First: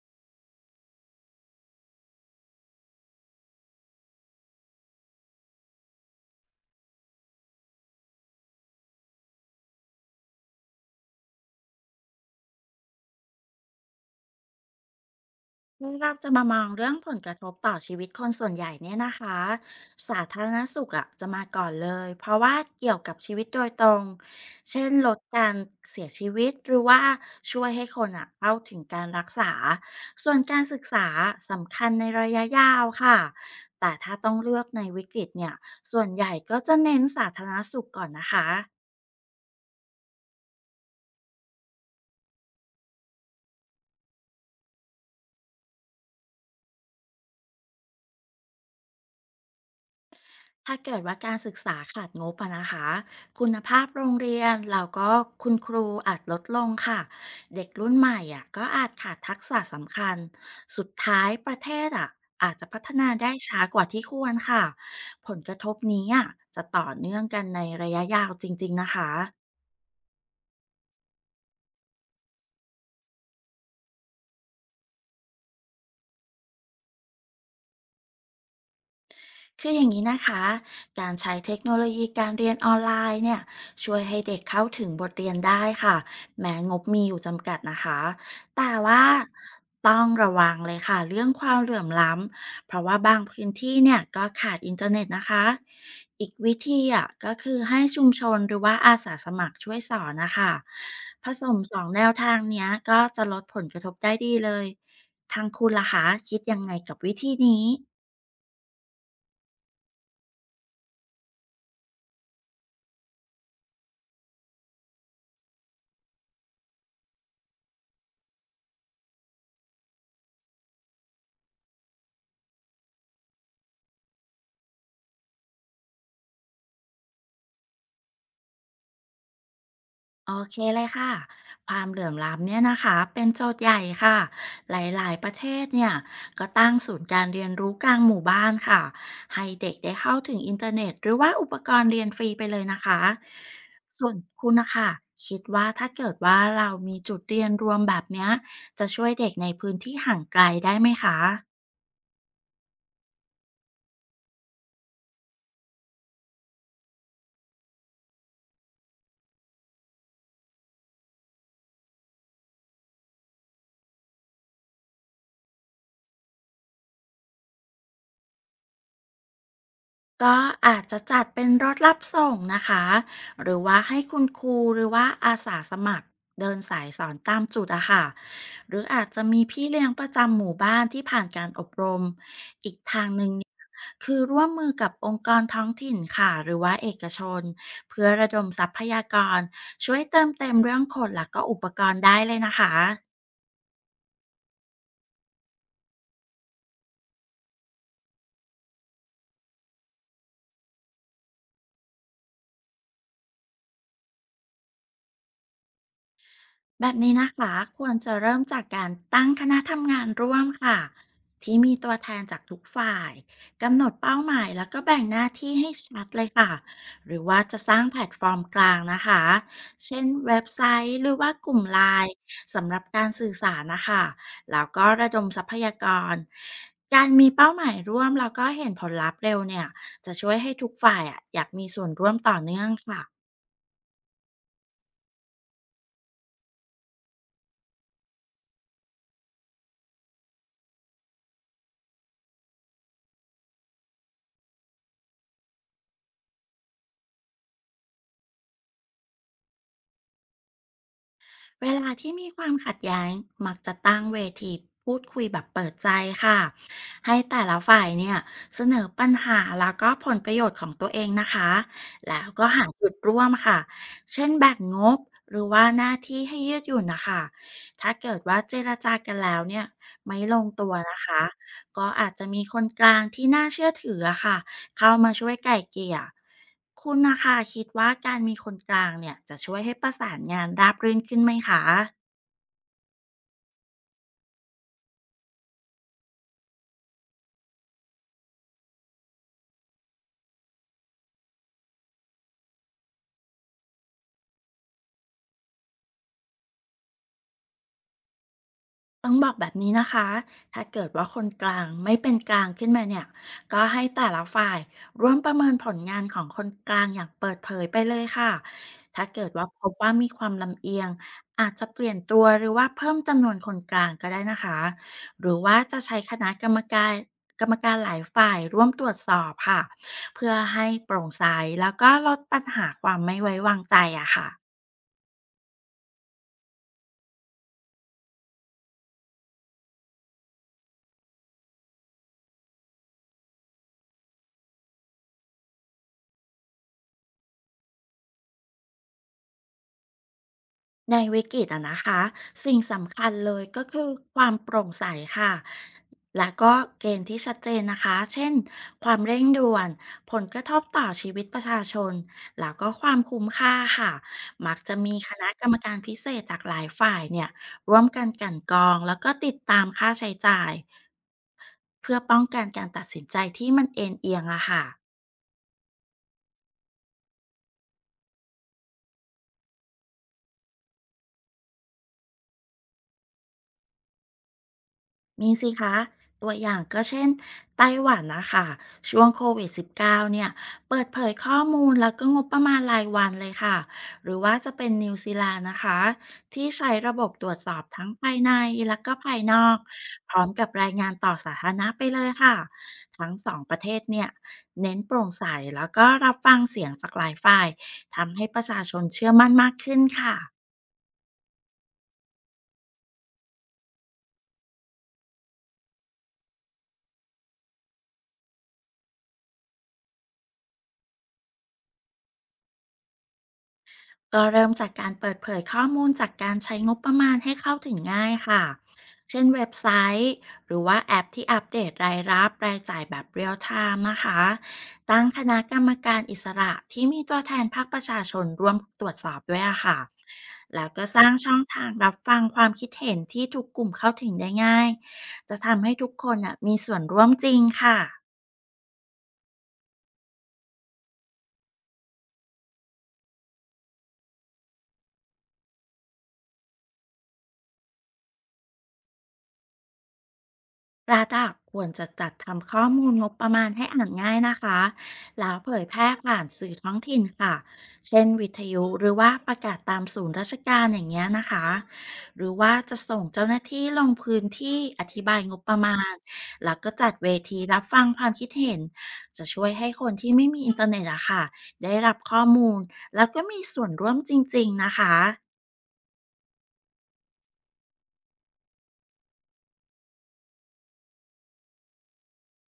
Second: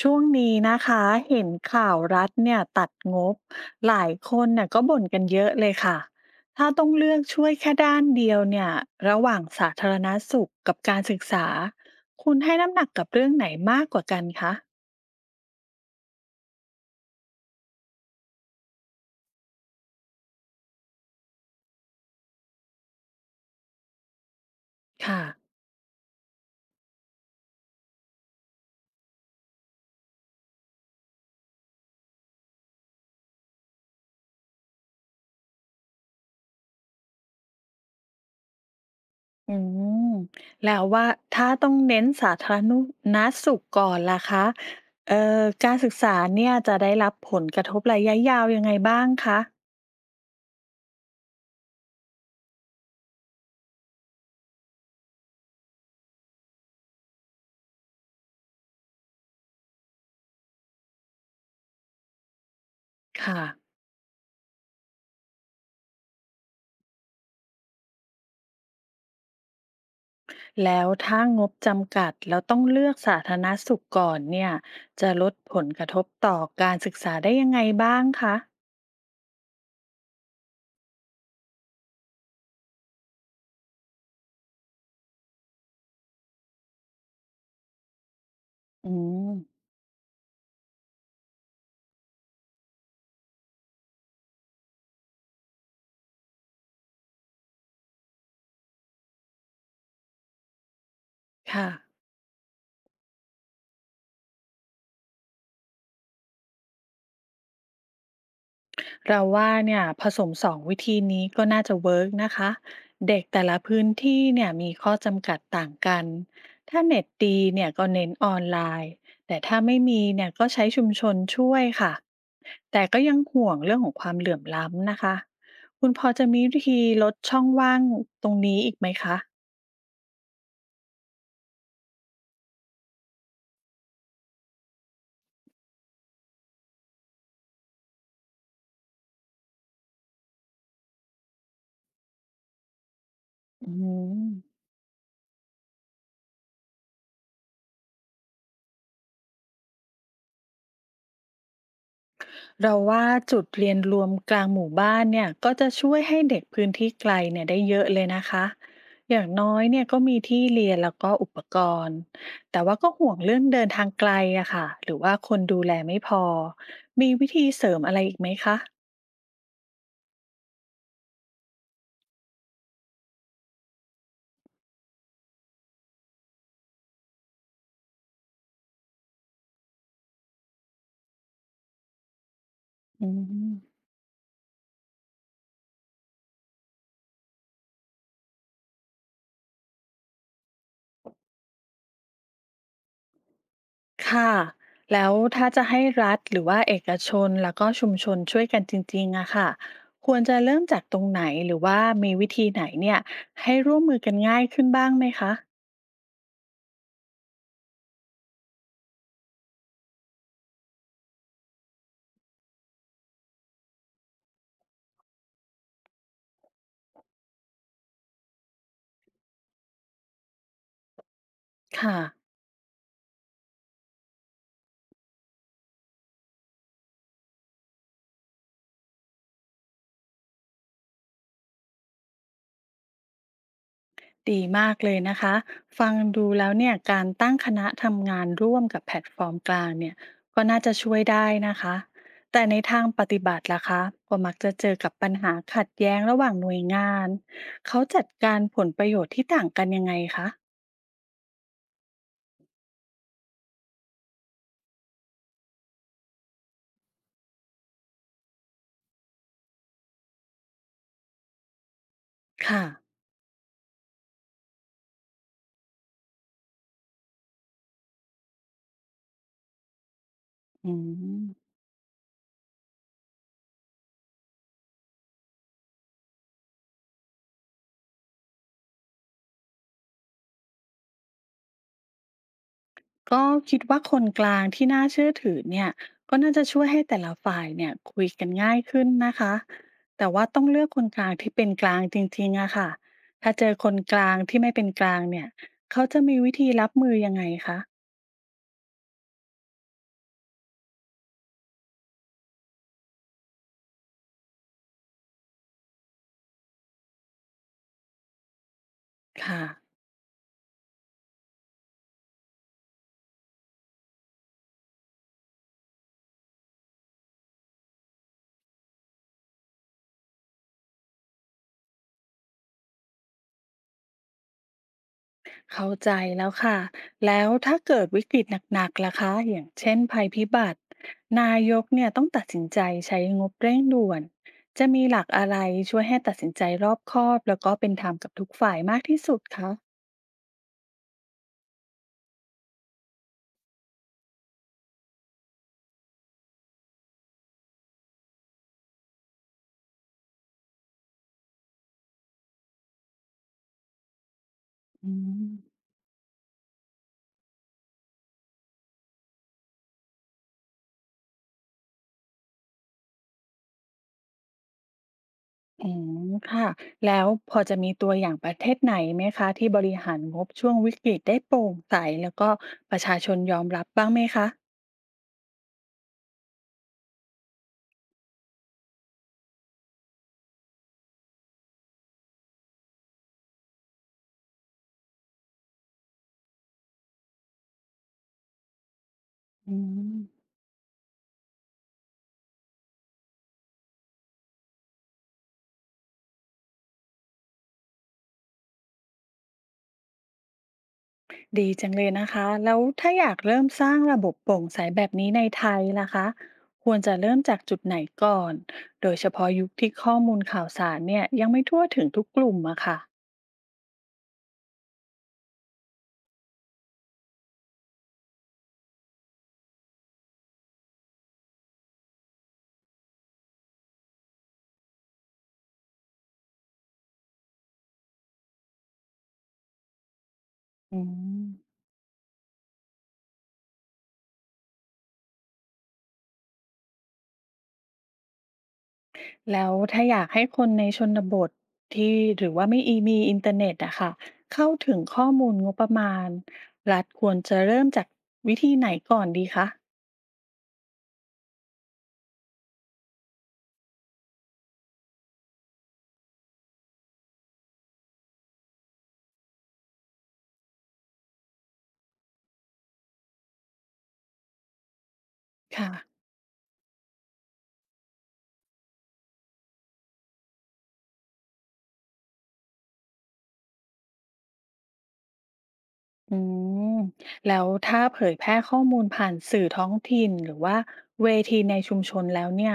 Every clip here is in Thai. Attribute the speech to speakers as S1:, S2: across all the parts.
S1: ช่วงนี้นะคะเห็นข่าวรัฐเนี่ยตัดงบหลายคนน่ะก็บ่นกันเยอะเลยค่ะถ้าต้องเลือกช่วยแค่ด้านเดียวเนี่ยระหว่างสาธารณสุขกับการศึกษาคุณให้น้ำหนักกับเรื่องไหนมากกว่ากันคะ
S2: ือเราจะมามองเรื่องผลกระทบต่อชีวิตคนส่วนใหญ่เนี่ยนะคะสาธารณสุขอ่ะจะมาก่อนเลยเพราะว่าเกี่ยวกับชีวิตโดยตรงเช่นลด
S1: ค่ะ
S2: การเสียชีวิตหรือว่าช่วยให้คนอ่ะเข้าถึงการรักษาส่วนการศึกษาสำคัญในระยะยาวค่ะแต่ถ้าต้องเลือกในวิกฤตเนี่ยส่วนใหญ่ก็จะเน้นสาธารณสุขก่อนนะคะ
S1: อืมแล้วว่าถ้าต้องเน้นสาธารณสุขก่อนล่ะคะเอ่อการศึกษาเนี่ยจะได้รับผลกระทบระยะยาวยังไงบ้างคะ
S2: ถ้าเกิดว่าการศึกษาขาดงบอะนะคะคุณภาพโรงเรียนแล้วก็คุณครูอาจลดลงค่ะเด็กรุ่นใหม่อ่ะก็อาจขาดทักษะสำคัญสุดท้ายประเทศอ่ะอาจจะพัฒนาได้
S1: ค่ะ
S2: ช้ากว่าที่ควรค่ะผลกระทบนี้อ่ะจะต่อเนื่องกันในระยะยาวจริงๆนะคะ
S1: แล้วถ้างบจำกัดแล้วต้องเลือกสาธารณสุขก่อนเนี่ยจะลดผลกระทบต่อการศึกษาได้ยังไงบ้างคะ
S2: คืออย่างนี้นะคะการใช้เทคโนโลยีการเรียนออนไลน์เนี่ยช่วยให้เด็กเข้าถึงบทเรียนได้ค่ะแม้งบมีอยู่จำกัดนะคะแต่
S1: อื
S2: ว่า
S1: ม
S2: ต้องระวังเลยค่ะเรื่องความเหลื่อมล้ำเพราะว่าบางพื้นที่เนี่ยก็ขาดอินเทอร์เน็ตนะคะอีกวิธีอ่ะก็คือให้ชุมชนหรือว่าอาสาสมัครช่วยสอนนะคะผสม
S1: ค่ะ
S2: สองแนวทางเนี้ยก็จะลดผลกระทบได้ดีเลย ทางคุณล่ะคะคิดยังไงกับวิธีนี้
S1: เราว่าเนี่ยผสมสองวิธีนี้ก็น่าจะเวิร์กนะคะเด็กแต่ละพื้นที่เนี่ยมีข้อจำกัดต่างกันถ้าเน็ตดีเนี่ยก็เน้นออนไลน์แต่ถ้าไม่มีเนี่ยก็ใช้ชุมชนช่วยค่ะแต่ก็ยังห่วงเรื่องของความเหลื่อมล้ำนะคะคุณพอจะมีวิธีลดช่องว่างตรงนี้อีกไหมคะ
S2: โอเคเลยค่ะความเหลื่อมล้ำเนี่ยนะคะเป็นโจทย์ใหญ่ค่ะหลายๆประเทศเนี่ยก็ตั้งศูนย์การเรียนรู้กลางหมู่บ้านค่ะให้เด็กได้เข้าถึงอินเทอร์เน็ตหรือว่าอุปกรณ์เรียนฟรีไปเลยนะคะ
S1: อื
S2: ส่วนคุณ
S1: ม
S2: นะคะคิดว่าถ้าเกิดว่าเรามีจุดเรียนรวมแบบเนี้ยจะช่วยเด็กในพื้นที่ห่างไกลได้ไหมคะ
S1: เราว่าจุดเรียนรวมกลางหมู่บ้านเนี่ยก็จะช่วยให้เด็กพื้นที่ไกลเนี่ยได้เยอะเลยนะคะ อย่างน้อยเนี่ยก็มีที่เรียนแล้วก็อุปกรณ์แต่ว่าก็ห่วงเรื่องเดินทางไกลอะค่ะหรือว่าคนดูแลไม่พอมีวิธีเสริมอะไรอีกไหมคะ
S2: ก็อาจจะจัดเป็นรถรับส่งนะคะหรือว่าให้คุณครูหรือว่าอาสาสมัครเดินสายสอนตามจุดอะค่ะหรืออาจจะมีพี่เลี้ยงประจำหมู่บ้านที่ผ่านการอบรมอีกทา
S1: อื
S2: งหนึ่งเนี่ย
S1: ม
S2: คือร่วมมือกับองค์กรท้องถิ่นค่ะหรือว่าเอกชนเพื่อระดมทรัพยากรช่วยเติมเต็มเรื่องคนและก็อุปกรณ์ได้เลยนะคะ
S1: ค่ะแล้วถ้าจะให้รัฐหรือว่าเอกชนแล้วก็ชุมชนช่วยกันจริงๆอะค่ะควรจะเริ่มจากตรงไหนหรือว่ามีวิธีไหนเนี่ยให้ร่วมมือกันง่ายขึ้นบ้างไหมคะ
S2: แบบนี้นะคะควรจะเริ่มจากการตั้งคณะทำงานร่วมค่ะที่มีตัวแทนจากทุกฝ่ายกำหนดเป้าหมายแล้วก็แบ่งหน้าที่ให้ชัดเลยค่ะหรือว่าจะสร้างแพลตฟอร์มกลางนะคะเช่นเว็บไซต์หรือว่ากลุ่มไล
S1: ค่ะ
S2: น์สำหรับการสื่อสารนะคะแล้วก็ระดมทรัพยากรการมีเป้าหมายร่วมแล้วก็เห็นผลลัพธ์เร็วเนี่ยจะช่วยให้ทุกฝ่ายอะอยากมีส่วนร่วมต่อเนื่องค่ะ
S1: ดีมากเลยนะคะฟังดูแล้วเนี่ยการตั้งคณะทำงานร่วมกับแพลตฟอร์มกลางเนี่ยก็น่าจะช่วยได้นะคะแต่ในทางปฏิบัติล่ะคะก็มักจะเจอกับปัญหาขัดแย้งระหว่างหน่วยงานเขาจัดการผลประโยชน์ที่ต่างกันยังไงคะ
S2: เวลาที่มีความขัดแย้งมักจะตั้งเวทีพูดคุยแบบเปิดใจค่ะให้แต่ละฝ่ายเนี่ยเสนอปัญหาแล้วก็ผลประโยชน์ของตัวเองนะคะแล้วก็
S1: ค่ะ
S2: หาจุดร่วมค่ะเช่นแบ่งงบหรือว่าหน้าที่ให้ยืดหยุ่นนะคะถ้าเกิดว่าเจรจากันแล้วเนี่ยไม่ลงตั
S1: อื
S2: วนะคะ
S1: ม
S2: ก็อาจจะมีคนกลางที่น่าเชื่อถืออะค่ะ เข้ามาช่วยไก่เกลี่ยคุณนะคะคิดว่าการมีคนกลางเนี่ยจะช่วยให้ประสานงานราบรื่นขึ้นไหมคะ
S1: ก็คิดว่าคนกลางที่น่าเชื่อถือเนี่ยก็น่าจะช่วยให้แต่ละฝ่ายเนี่ยคุยกันง่ายขึ้นนะคะแต่ว่าต้องเลือกคนกลางที่เป็นกลางจริงๆอะค่ะถ้าเจอคนกลางที่ไม่เป็นกลางเนี่ยเขาจะมีวิธีรับมือยังไงคะ
S2: ต้องบอกแบบนี้นะคะถ้าเกิดว่าคนกลางไม่เป็นกลางขึ้นมาเนี่ยก็ให้แต่ละฝ่ายร่วมประเมินผลงานของคนกลางอย่างเปิดเผยไปเลยค่ะถ้าเกิด
S1: ค่ะ
S2: ว่าพบว่ามีความลำเอียงอาจจะเปลี่ยนตัวหรือว่าเพิ่มจำนวนคนกลางก็ได้นะคะหรือว่าจะใช้คณะกรรมการหลายฝ่ายร่วมตรวจสอบค่ะเพื่อให้โปร่งใสแล้วก็ลดปัญหาความไม่ไว้วางใจอะค่ะ
S1: เข้าใจแล้วค่ะแล้วถ้าเกิดวิกฤตหนักๆล่ะคะอย่างเช่นภัยพิบัตินายกเนี่ยต้องตัดสินใจใช้งบเร่งด่วนจะมีหลักอะไรช่วยให้ตัดสินใจรอบคอบแล้วก็เป็นธรรมกับทุกฝ่ายมากที่สุดคะ
S2: ในวิกฤตอะนะคะสิ่งสำคัญเลยก็คือความโปร่งใสค่ะและก็เกณฑ์ที่ชัดเจนนะคะเช่นความเร่งด่วนผลกระทบต่อชีวิตประชาชนแล้วก็ความคุ้มค่าค่ะมักจะ
S1: อื
S2: มีคณะกรรม
S1: ม
S2: การพิเศษจากหลายฝ่ายเนี่ยร่วมกันกลันกรองแล้วก็ติดตามค่าใช้จ่ายเพื่อป้องกันการตัดสินใจที่มันเอ็นเอียงอะค่ะ
S1: อืมค่ะ แล้วพอจะมีตัวอย่างประเทศไหนไหมคะที่บริหารงบช่วงวิกฤตได้โปร่งใสแล้วก็ประชาชนยอมรับบ้างไหมคะ
S2: มีสิคะตัวอย่างก็เช่นไต้หวันนะคะช่วงCOVID-19เนี่ยเปิดเผยข้อมูลแล้วก็งบประมาณรายวันเลยค่ะหรือว่าจะเป็นนิวซีแลนด์นะคะที่ใช้ระบบตรวจสอบทั้งภายในแล้วก็ภายนอ
S1: อื
S2: ก
S1: ม
S2: พร้อมกับรายงานต่อสาธารณะไปเลยค่ะทั้งสองประเทศเนี่ยเน้นโปร่งใสแล้วก็รับฟังเสียงจากหลายฝ่ายทำให้ประชาชนเชื่อมั่นมากขึ้นค่ะ
S1: ดีจังเลยนะคะ แล้วถ้าอยากเริ่มสร้างระบบโปร่งใสแบบนี้ในไทยล่ะคะ ควรจะเริ่มจากจุดไหนก่อน โดยเฉพาะยุคที่ข้อมูลข่าวสารเนี่ยยังไม่ทั่วถึงทุกกลุ่มอะค่ะ
S2: ก็เริ่มจากการเปิดเผยข้อมูลจากการใช้งบประมาณให้เข้าถึงง่ายค่ะ เช่นเว็บไซต์หรือว่าแอปที่อัปเดตรายรับรายจ่ายแบบเรียลไทม์นะคะ ตั้งคณะกรรมการอิสระที่มีตัวแทนภาคประชาชนร่วมตรวจสอบด้วยอะค่ะ แล้ว
S1: อื
S2: ก็สร้าง
S1: ม
S2: ช่องทางรับฟังความคิดเห็นที่ทุกกลุ่มเข้าถึงได้ง่าย จะทำให้ทุกคนน่ะมีส่วนร่วมจริงค่ะ
S1: แล้วถ้าอยากให้คนในชนบทที่หรือว่าไม่อีมีอินเทอร์เน็ตอะค่ะเข้าถึงข้อมูลงบประมาณรัฐควรจะเริ่มจากวิธีไหนก่อนดีคะ
S2: รัฐอะควรจะจัดทำข้อมูลงบประมาณให้อ่านง่ายนะคะแล้วเผยแพร่ผ่านสื่อท้องถิ่นค่ะเช่นวิทยุหรือว่าประกาศตามศูนย์ราชการอย่างเงี้ยนะคะหรือว่าจะส่งเจ้าหน้าที่ลงพื้นที่อธิบายงบประ
S1: ค่ะ
S2: มาณแล้วก็จัดเวทีรับฟังความคิดเห็นจะช่วยให้คนที่ไม่มีอินเทอร์เน็ตอะค่ะได้รับข้อมูลแล้วก็มีส่วนร่วมจริงๆนะคะ
S1: อืมแล้วถ้าเผยแพร่ข้อมูลผ่านสื่อท้องถิ่นหรือว่าเวทีในชุมชนแล้วเนี่ย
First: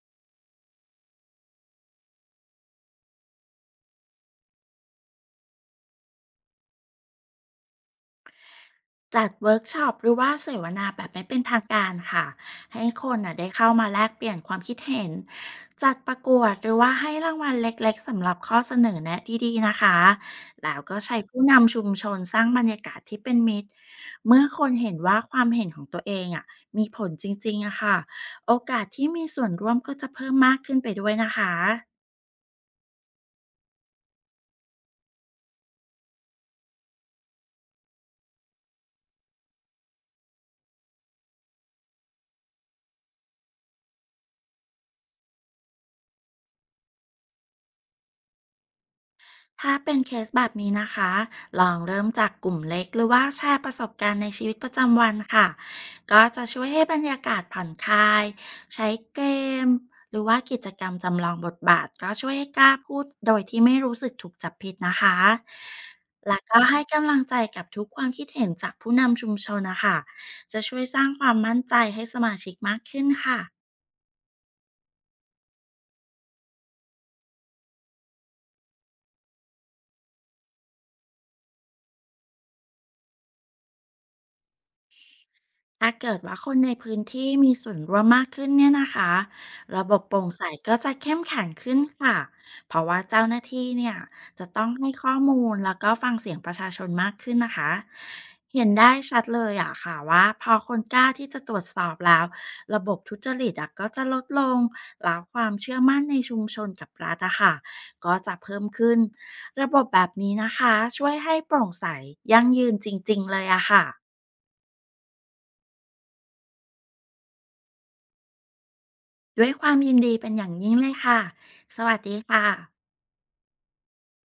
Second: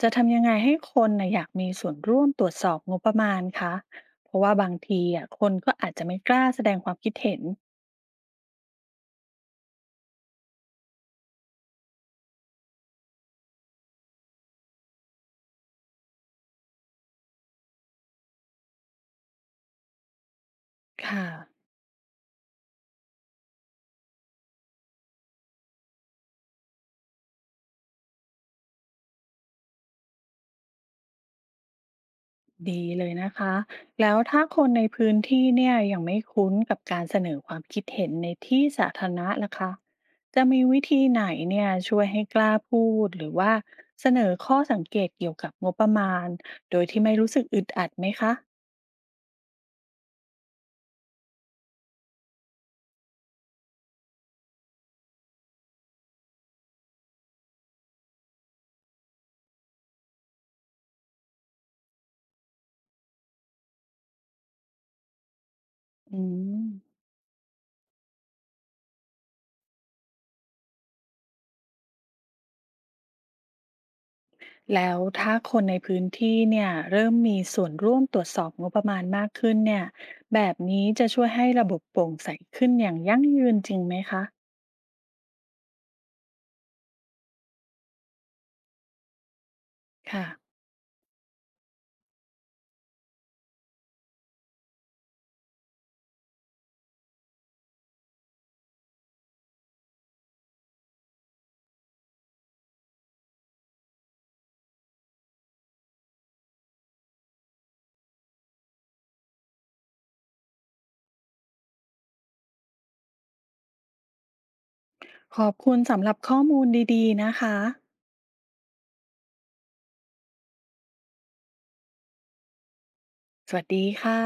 S1: จะทำยังไงให้คนน่ะอยากมีส่วนร่วมตรวจสอบงบประมาณคะเพราะว่าบางทีอะคนก็อาจจะไม่กล้าแสดงความคิดเห็น
S2: จัดเวิร์กช็อปหรือว่าเสวนาแบบไม่เป็นทางการค่ะให้คนน่ะได้เข้ามาแลกเปลี่ยนความคิดเห็นจัดประกวดหรือว่าให้รางวัลเล็กๆสำหรับข้อเสนอแนะดีๆนะคะแล้วก็ใช้
S1: ค่ะ
S2: ผู้นำชุมชนสร้างบรรยากาศที่เป็นมิตรเมื่อคนเห็นว่าความเห็นของตัวเองอ่ะมีผลจริงๆอะค่ะโอกาสที่มีส่วนร่วมก็จะเพิ่มมากขึ้นไปด้วยนะคะ
S1: ดีเลยนะคะแล้วถ้าคนในพื้นที่เนี่ยยังไม่คุ้นกับการเสนอความคิดเห็นในที่สาธารณะล่ะคะจะมีวิธีไหนเนี่ยช่วยให้กล้าพูดหรือว่าเสนอข้อสังเกตเกี่ยวกับงบประมาณโดยที่ไม่รู้สึกอึดอัดไหมคะ
S2: ถ้าเป็นเคสแบบนี้นะคะลองเริ่มจากกลุ่มเล็กหรือว่าแชร์ประสบการณ์ในชีวิตประจำวันค่ะก็จะช่วยให้บรรยากาศผ่อนคลาย ใช้เกมหรือว่ากิจกรรมจำลองบทบาทก็ช่วยให้กล้าพูดโดยที่ไม่รู้สึกถูกจับผิดนะคะ
S1: อื
S2: แล้วก็
S1: ม
S2: ให้กำลังใจกับทุกความคิดเห็นจากผู้นำชุมชนนะคะ จะช่วยสร้างความมั่นใจให้สมาชิกมากขึ้นค่ะ
S1: แล้วถ้าคนในพื้นที่เนี่ยเริ่มมีส่วนร่วมตรวจสอบงบประมาณมากขึ้นเนี่ยแบบนี้จะช่วยให้ระบบโปร่งใสขึ้นอย่างยั่งยืนจริงไหมคะ
S2: ถ้าเกิดว่าคนในพื้นที่มีส่วนร่วมมากขึ้นเนี่ยนะคะระบบโปร่
S1: ค่ะ
S2: งใสก็จะเข้มแข็งขึ้นค่ะเพราะว่าเจ้าหน้าที่เนี่ยจะต้องให้ข้อมูลแล้วก็ฟังเสียงประชาชนมากขึ้นนะคะเห็นได้ชัดเลยอะค่ะว่าพอคนกล้าที่จะตรวจสอบแล้วระบบทุจริตอะก็จะลดลงแล้วความเชื่อมั่นในชุมชนกับรัฐอะค่ะก็จะเพิ่มขึ้นระบบแบบนี้นะคะช่วยให้โปร่งใสยั่งยืนจริงๆเลยอะค่ะ
S1: ขอบคุณสำหรับข้อมูลดีๆนะคะ
S2: ด้วยความยินดีเป็นอย่างยิ่งเลยค่ะ สวัสดีค่ะ
S1: สวัสดีค่ะ